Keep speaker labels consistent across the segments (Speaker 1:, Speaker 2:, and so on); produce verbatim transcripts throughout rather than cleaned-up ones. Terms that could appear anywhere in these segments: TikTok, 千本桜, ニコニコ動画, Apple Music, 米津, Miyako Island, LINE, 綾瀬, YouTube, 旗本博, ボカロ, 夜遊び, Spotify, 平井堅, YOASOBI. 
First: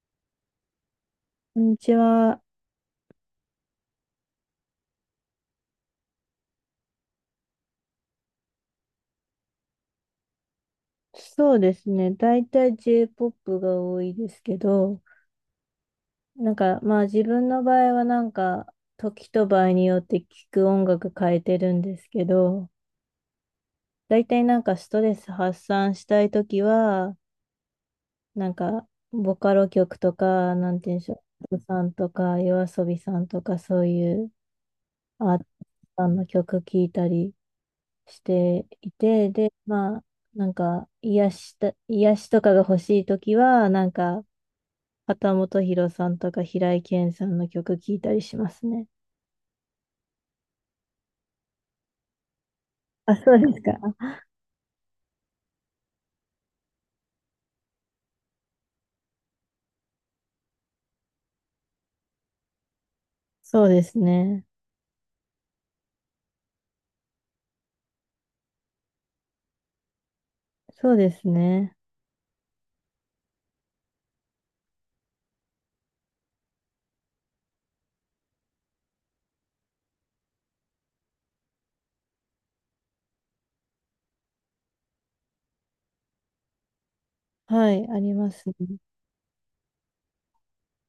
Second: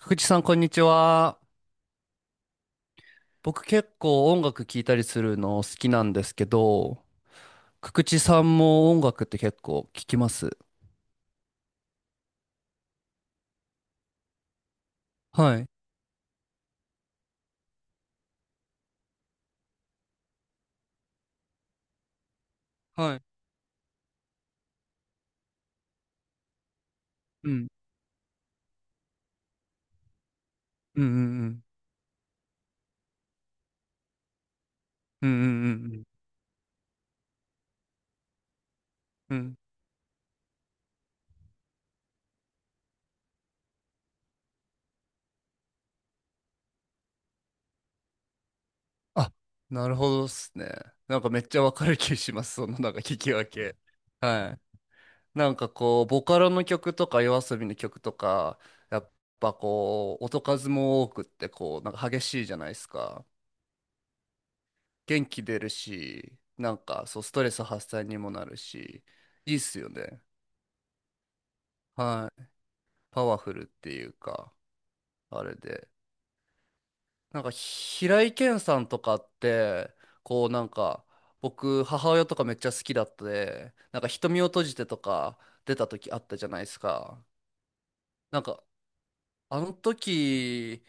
Speaker 1: 福地さん、こんにちは。
Speaker 2: こんにちは。
Speaker 1: 僕結構音楽聴いたりするの好きなんですけど、福地さんも音楽って結構聴きます？
Speaker 2: そうですね。大体 J-ポップ が多いですけど、
Speaker 1: はい。
Speaker 2: なんかまあ自分の場合はなんか時と場合によって聴く音楽変えてるんですけど、
Speaker 1: はい。
Speaker 2: 大体なんかストレス発散したい時は、
Speaker 1: うん。
Speaker 2: なんかボカロ曲とか、なんて言うん
Speaker 1: う
Speaker 2: で
Speaker 1: んう
Speaker 2: し
Speaker 1: ん
Speaker 2: ょ
Speaker 1: う
Speaker 2: う、
Speaker 1: ん。
Speaker 2: さんとか夜遊びさんとかそういう
Speaker 1: うん
Speaker 2: アーテ
Speaker 1: う
Speaker 2: ィ
Speaker 1: んう
Speaker 2: ス
Speaker 1: んう
Speaker 2: ト
Speaker 1: ん。
Speaker 2: さんの曲聴いたりしていて、
Speaker 1: う
Speaker 2: で、
Speaker 1: ん、
Speaker 2: まあなんか癒した、癒しとかが欲しい時は、なんか旗本博さんとか平井堅さんの曲聴いたりしますね。
Speaker 1: あ、なるほどっすね。なんかめっちゃわかる気します。そのなんか
Speaker 2: あ、
Speaker 1: 聞き
Speaker 2: そう
Speaker 1: 分
Speaker 2: ですか。
Speaker 1: け。はい。なんかこう、ボカロの曲とか YOASOBI の曲とか、やっぱこう、音数も多くってこう、なんか激しいじゃないですか。
Speaker 2: そうですね。
Speaker 1: 元気出るし、なんかそう、ストレス発散にもなるし、いいっすよね。
Speaker 2: そうですね。
Speaker 1: はい。パワフルっていうか、あれで。なんか、平井堅さんとかって、こうなんか、僕、母親とかめっちゃ好きだったで、なんか、瞳を閉じてとか出た時あったじゃないですか。
Speaker 2: はい、ありま
Speaker 1: なん
Speaker 2: す
Speaker 1: か、
Speaker 2: ね。
Speaker 1: あの時、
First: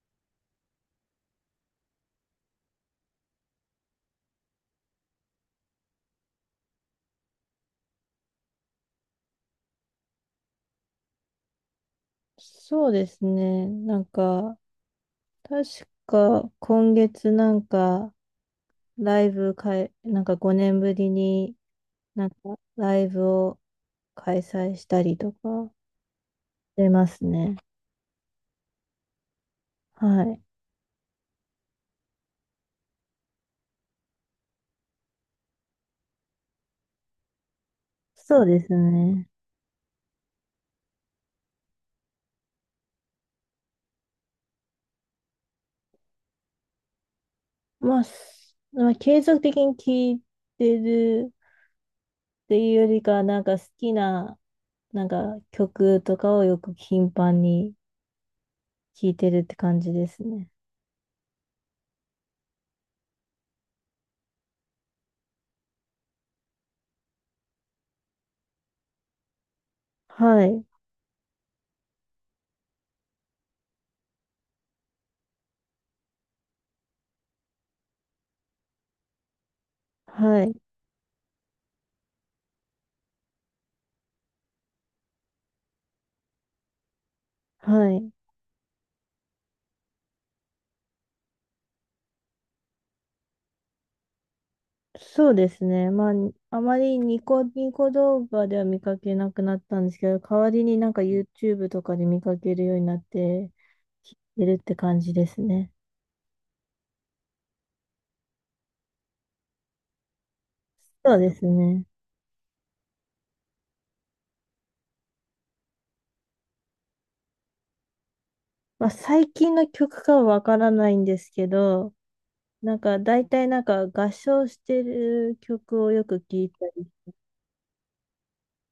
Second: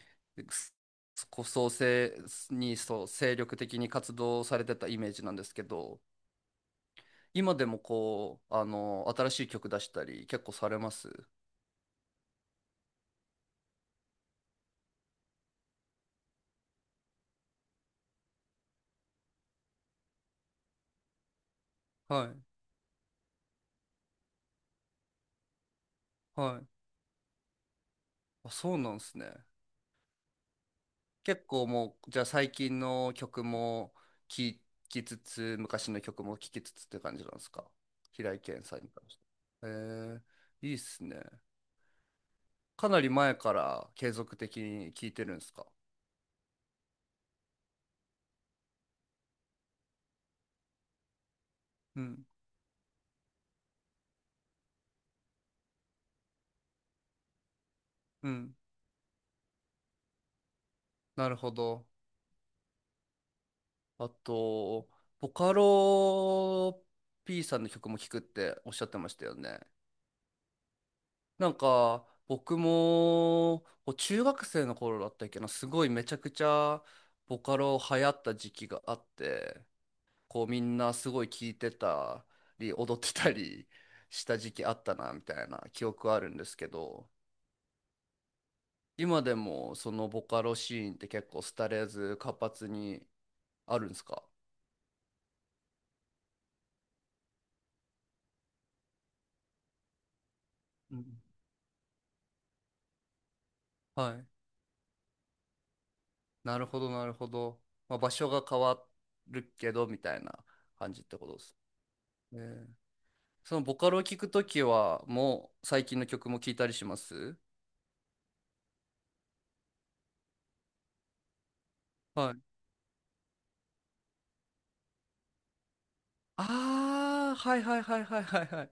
Speaker 1: こそ、せに、そう、精力的に活動されてたイメージなんですけど、今でもこう、あの、新しい曲出したり結構されます？
Speaker 2: そうですね。なんか、確か今月なんか、ライブかい、なんかごねんぶりに
Speaker 1: は
Speaker 2: なん
Speaker 1: い。
Speaker 2: かライブを開催したりとか
Speaker 1: はい。
Speaker 2: してますね。
Speaker 1: あ、そうなんですね。
Speaker 2: はい。
Speaker 1: 結構もう、じゃあ最近の曲も聴きつつ、昔の曲も聴きつつって感じなんですか？平井
Speaker 2: そうで
Speaker 1: 堅
Speaker 2: す
Speaker 1: さんに関し
Speaker 2: ね。
Speaker 1: ては。へえ、いいっすね。かなり前から継続的に聴いてるんですか？
Speaker 2: まあ、すまあ継続的に聴いてる
Speaker 1: うん、
Speaker 2: っていうよりかは、なんか好きななんか曲とかをよく頻繁に
Speaker 1: うん。
Speaker 2: 聴いてるって感じですね。
Speaker 1: なるほど。あと、ボカロ P さんの曲も聴くっておっしゃってましたよね。
Speaker 2: はい、
Speaker 1: なんか、僕も、こう中学生の頃だったっけな、すごいめちゃくちゃボカロ流行った時期があって、
Speaker 2: は
Speaker 1: こう
Speaker 2: い、
Speaker 1: みんなすごい聴いてたり、踊ってたり した時期あったな、みたいな記憶あるんですけど、
Speaker 2: はい。
Speaker 1: 今でもそのボカロシーンって結構廃れず活発にあるんですか？
Speaker 2: そうですね。まあ、あまりニコニコ動画では見かけなくなったんですけど、代わりになん
Speaker 1: う
Speaker 2: か
Speaker 1: ん、
Speaker 2: YouTube とかで見かけるようになって
Speaker 1: は
Speaker 2: 聴
Speaker 1: い。
Speaker 2: いてるって感じですね。
Speaker 1: なるほど、なるほど。まあ、場所が変わるけど、みたいな感じっ
Speaker 2: そ
Speaker 1: て
Speaker 2: う
Speaker 1: こ
Speaker 2: で
Speaker 1: とで
Speaker 2: す
Speaker 1: す。
Speaker 2: ね。
Speaker 1: ね、そのボカロを聞くときは、もう最近の曲も聞いたりします？
Speaker 2: まあ、最近の曲かはわからないんですけど、
Speaker 1: はい。
Speaker 2: なんか大体なんか合唱してる曲をよく聴いたり。
Speaker 1: ああ、はいはいはいはいはいはい。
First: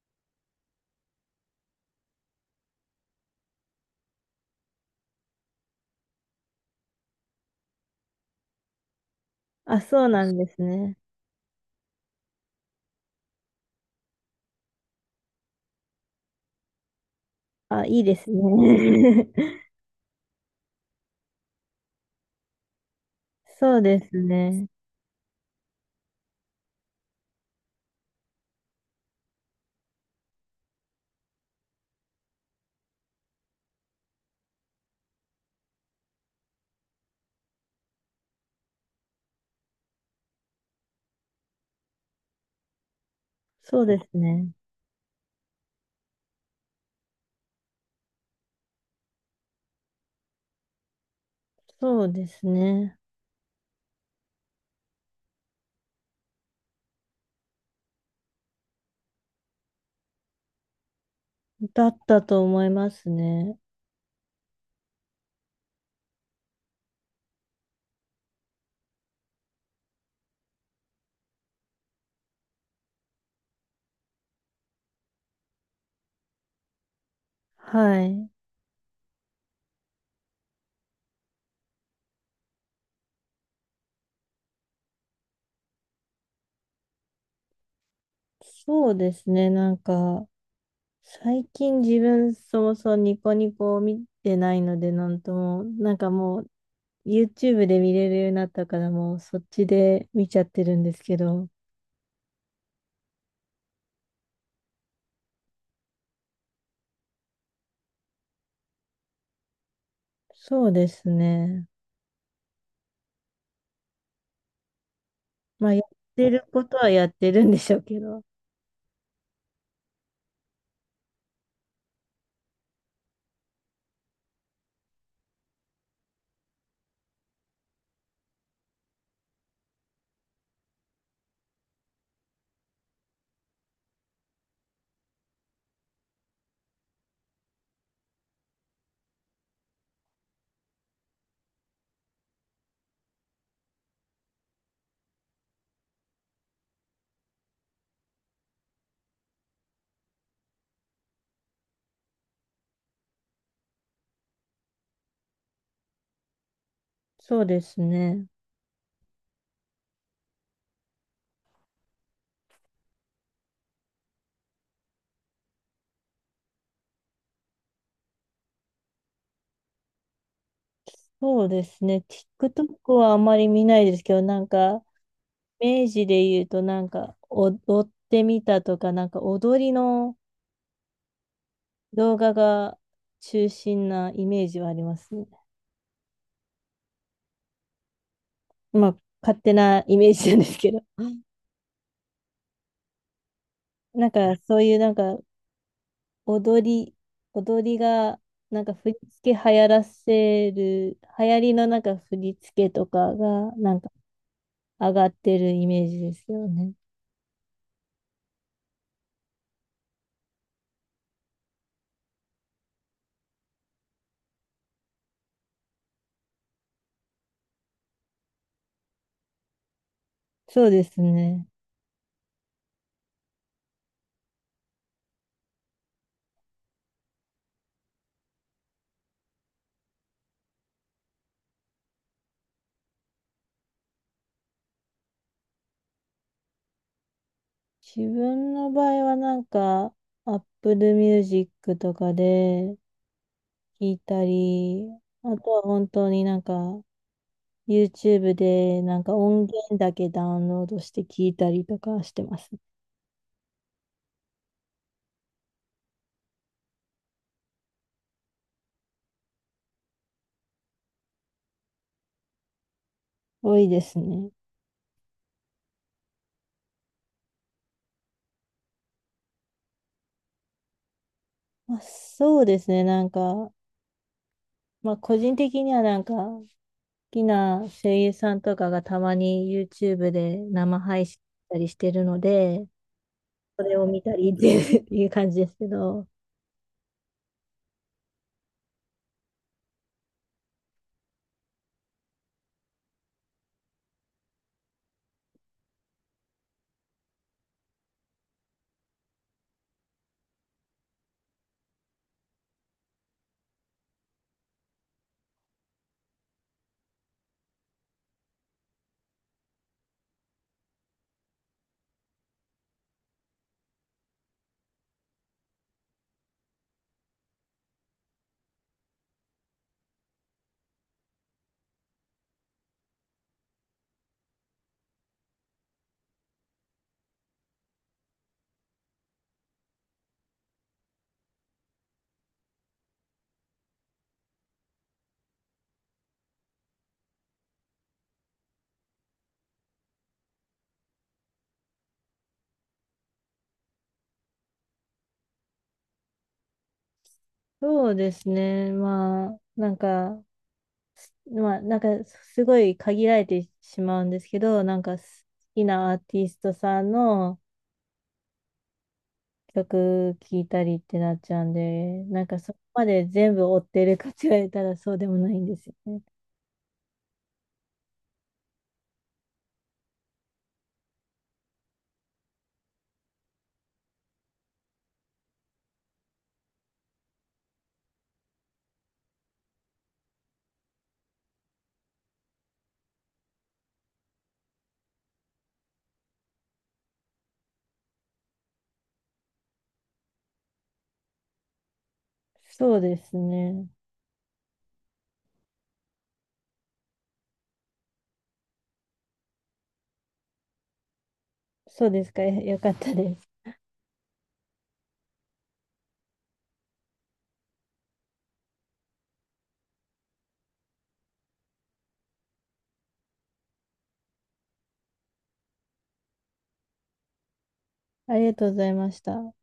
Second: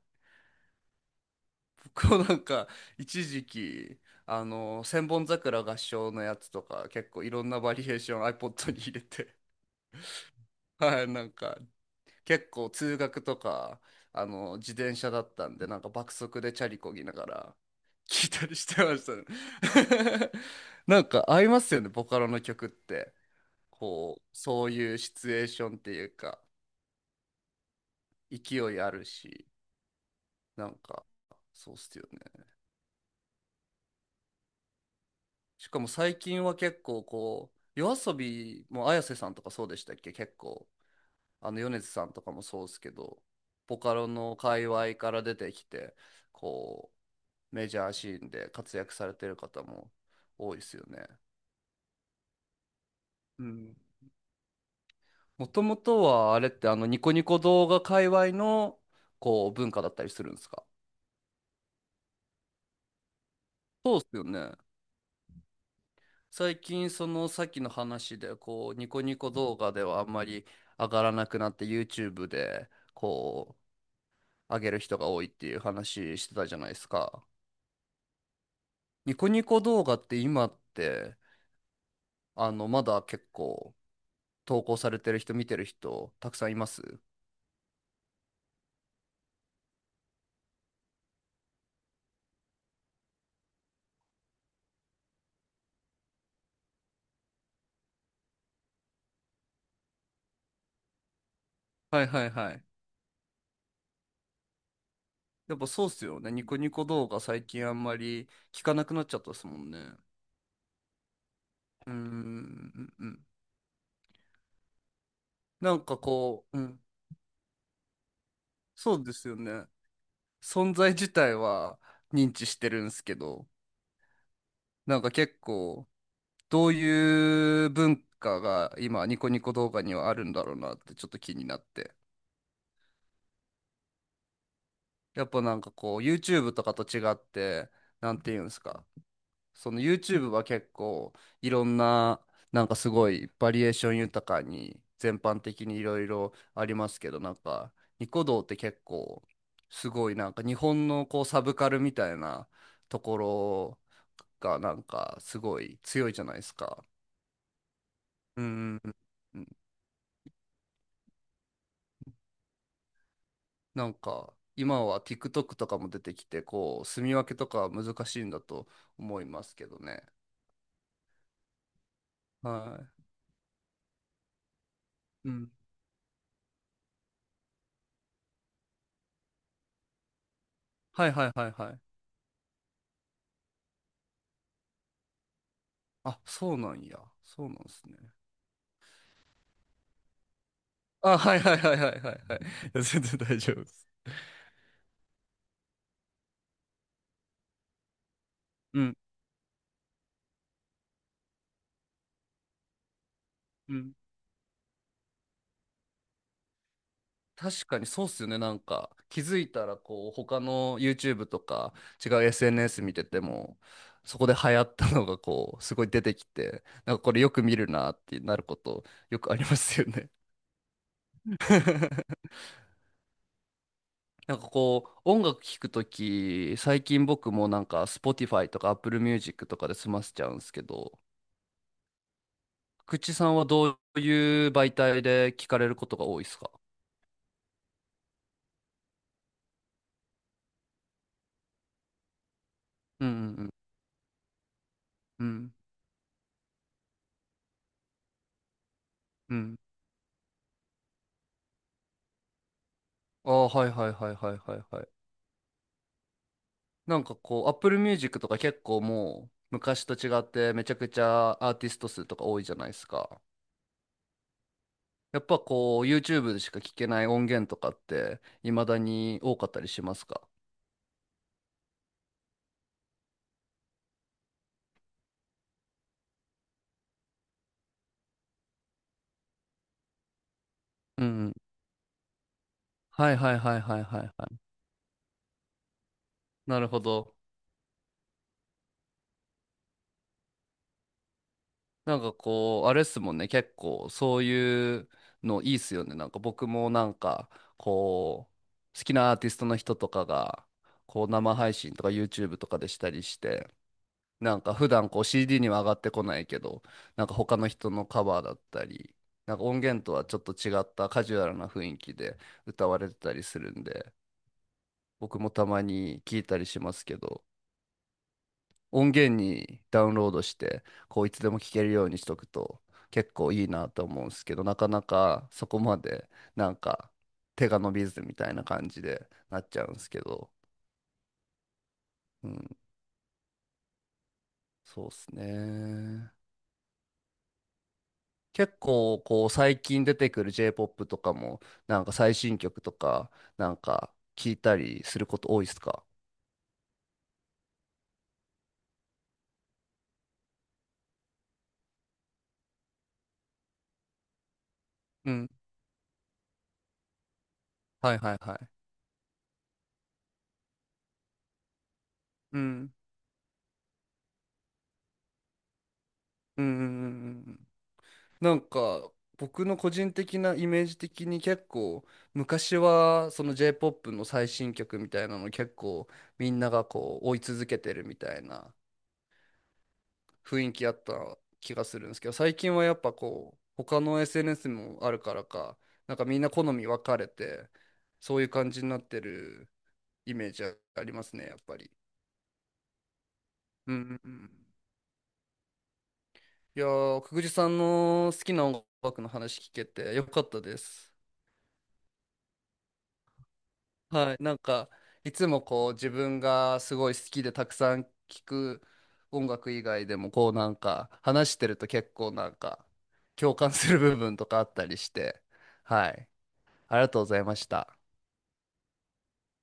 Speaker 1: 僕もなんか、一時期、あの、千本桜合唱のやつとか、結構いろんなバリエーション iPod に入れて、
Speaker 2: あ、そうなんです ね。
Speaker 1: はい、なんか、結構通学とか、あの、自転車だったんで、なんか爆速でチャリこぎながら
Speaker 2: あ、いい で
Speaker 1: 聞い
Speaker 2: す
Speaker 1: たりしてましたね。
Speaker 2: ね。
Speaker 1: なんか合いますよね、ボカロの曲って。
Speaker 2: そうです
Speaker 1: こう、そ
Speaker 2: ね。
Speaker 1: ういうシチュエーションっていうか、勢いあるし、なんか、そうっすよね。しかも最近は結構こう、夜遊びも綾瀬さんとかそうでしたっけ、結構、あの米津さんとかもそうですけど、ボ
Speaker 2: そう
Speaker 1: カ
Speaker 2: で
Speaker 1: ロ
Speaker 2: す
Speaker 1: の
Speaker 2: ね。
Speaker 1: 界隈から出てきて、こう、メジャーシーンで活躍されてる方も多いですよね。
Speaker 2: そうですね。
Speaker 1: うん。もともとはあれってあのニコニコ動画界隈のこう文化だったりするんですか？
Speaker 2: だったと思いますね。
Speaker 1: そうっすよね。最近そのさっきの話でこうニコニコ動画ではあんまり上がらなくなって YouTube でこう上げる人が多いっていう話してたじゃないですか。
Speaker 2: はい。
Speaker 1: ニコニコ動画って今ってあのまだ結構投稿されてる人見てる人たくさんいます？
Speaker 2: そうですね。なんか、最近自分そもそもニコニコを見てないので、なんとも、なんかもう YouTube で見れるようになったから、もうそっちで見ちゃってるんですけど、
Speaker 1: はいはいはい。やっぱそうっすよね。ニコニコ動画最近あんまり聞かなくなっちゃったですもんね。
Speaker 2: そうですね。
Speaker 1: うーんうんうん。
Speaker 2: まあ、
Speaker 1: な
Speaker 2: や
Speaker 1: ん
Speaker 2: っ
Speaker 1: か
Speaker 2: てる
Speaker 1: こう、う
Speaker 2: こと
Speaker 1: ん、
Speaker 2: はやってるんでしょうけど、
Speaker 1: そうですよね。存在自体は認知してるんすけど、なんか結構どういう文化が今ニコニコ動画にはあるんだろうなってちょっと気になって。やっぱなんかこう YouTube とかと違って、なんていうんですか。その YouTube は結構いろんななんかすごいバリエーション豊かに全般的にいろいろありますけど、なんかニコ動って結構すごいなんか日本のこうサブカルみたいなところがなんかすごい強いじゃないですか。
Speaker 2: そうですね。
Speaker 1: うんうんうん、なんか今は TikTok とかも出てきてこう住み分けとかは難しいんだと思いますけどね。
Speaker 2: そうですね。
Speaker 1: は
Speaker 2: TikTok はあまり見ないですけど、なんか、
Speaker 1: い。うん。
Speaker 2: 明治で言うと、なんか、踊ってみたとか、なんか、踊りの
Speaker 1: はいはいはいはい。
Speaker 2: 動画が中心なイメージはありますね。
Speaker 1: あ、そうなんや。そうなんですね。
Speaker 2: まあ、勝手なイメージなんですけど。
Speaker 1: あ、はいはいはいはいはいはい。いや全然大丈夫です。
Speaker 2: なんか、そういう、なんか、踊り、踊りが、なんか、
Speaker 1: う
Speaker 2: 振り
Speaker 1: ん。
Speaker 2: 付け流行らせる、流行りのなんか、振り付けとかが、
Speaker 1: う
Speaker 2: なんか、
Speaker 1: ん。
Speaker 2: 上がってるイメージですよね。
Speaker 1: 確かにそうっすよね。なんか、気づいたら、こう、他の YouTube とか、違う エスエヌエス 見てても、そこで流行ったのが、こう、すごい出てきて、なんかこれよく見るなってなること、よくありますよね。
Speaker 2: そうですね。
Speaker 1: なんかこう、音楽聴くとき、最近僕もなんか、Spotify とか Apple Music とかで済ませちゃうんですけど、口さんはどういう媒体で聞かれることが多いですか？
Speaker 2: 自分の場合はなんか、Apple Music とかで
Speaker 1: うんうん
Speaker 2: 聞いたり、
Speaker 1: うん。う
Speaker 2: あと
Speaker 1: ん
Speaker 2: は本当になんか、YouTube でなんか
Speaker 1: う
Speaker 2: 音
Speaker 1: ん。
Speaker 2: 源だけダウンロードして聞いたりとかしてます。
Speaker 1: ああ、はいはいはいはいはいはい。なんかこう、Apple Music とか結構もう昔と違ってめちゃくちゃアーティスト数とか多いじゃないですか。
Speaker 2: 多いですね。
Speaker 1: やっぱこう、YouTube でしか聞けない音源とかって未だに多かったりしますか？
Speaker 2: まあ、そうですね。なんか、まあ個人的にはなんか、好きな声優さんとかがたまに YouTube で生
Speaker 1: うん
Speaker 2: 配
Speaker 1: う
Speaker 2: 信し
Speaker 1: ん。
Speaker 2: たりしてるので、
Speaker 1: はいはいはい
Speaker 2: それ
Speaker 1: はい
Speaker 2: を
Speaker 1: は
Speaker 2: 見
Speaker 1: い
Speaker 2: た
Speaker 1: は
Speaker 2: り
Speaker 1: い。
Speaker 2: っていう いう感じですけど、
Speaker 1: なるほど。なんかこう、あれっすもんね、結構そういうのいいっすよね。なんか僕もなんかこう、好きなアーティストの人とかが、こう生配信とか YouTube とかでしたりして、なんか普段こう シーディー には上がってこないけど、なんか他の人のカバーだったり、なんか音源とはちょっと違ったカジュアルな雰囲気で歌われてたりするんで、僕もたまに聞いたりしますけど、音源にダウンロードして、こういつでも聴けるようにしとくと結構いいなと思うんですけど、なかなかそこまでなんか手が伸びずみたいな感じでなっちゃうんですけど、うん、そうですね。結構こう最近出てくる J-ポップ とかもなんか最新曲とかなんか聞いたりすること多いですか？
Speaker 2: そうですね。まあ、なんか、まあ、なんか、すごい限られてしまうんですけど、なんか、好
Speaker 1: うん。
Speaker 2: きなアーティストさんの
Speaker 1: はいはいはい。
Speaker 2: 曲聴いたりってなっちゃうんで、なん
Speaker 1: う
Speaker 2: か、そこ
Speaker 1: ん。
Speaker 2: まで全部追ってるかって言われたらそうでもないんですよね。
Speaker 1: うんうんうんうん、なんか僕の個人的なイメージ的に結構昔はその J-ポップ の最新曲みたいなの結構みんながこう追い続けてるみたいな雰囲気あった気がするんですけど、最近はやっぱこう他の エスエヌエス もあるからかなんかみんな好み分かれてそういう感じになってるイメージありますね、やっぱり。
Speaker 2: そうですね。
Speaker 1: うんうんうん、いやー、くぐじさんの好きな音楽の話聞けてよかったです。
Speaker 2: そうですか。よかったです。
Speaker 1: はい、なんかいつもこう自分がすごい好きでたくさん聴く音楽以外でもこうなんか話してると結構なんか共感する部分とかあったりして、はい、ありがとうございました。
Speaker 2: ありがとうございました。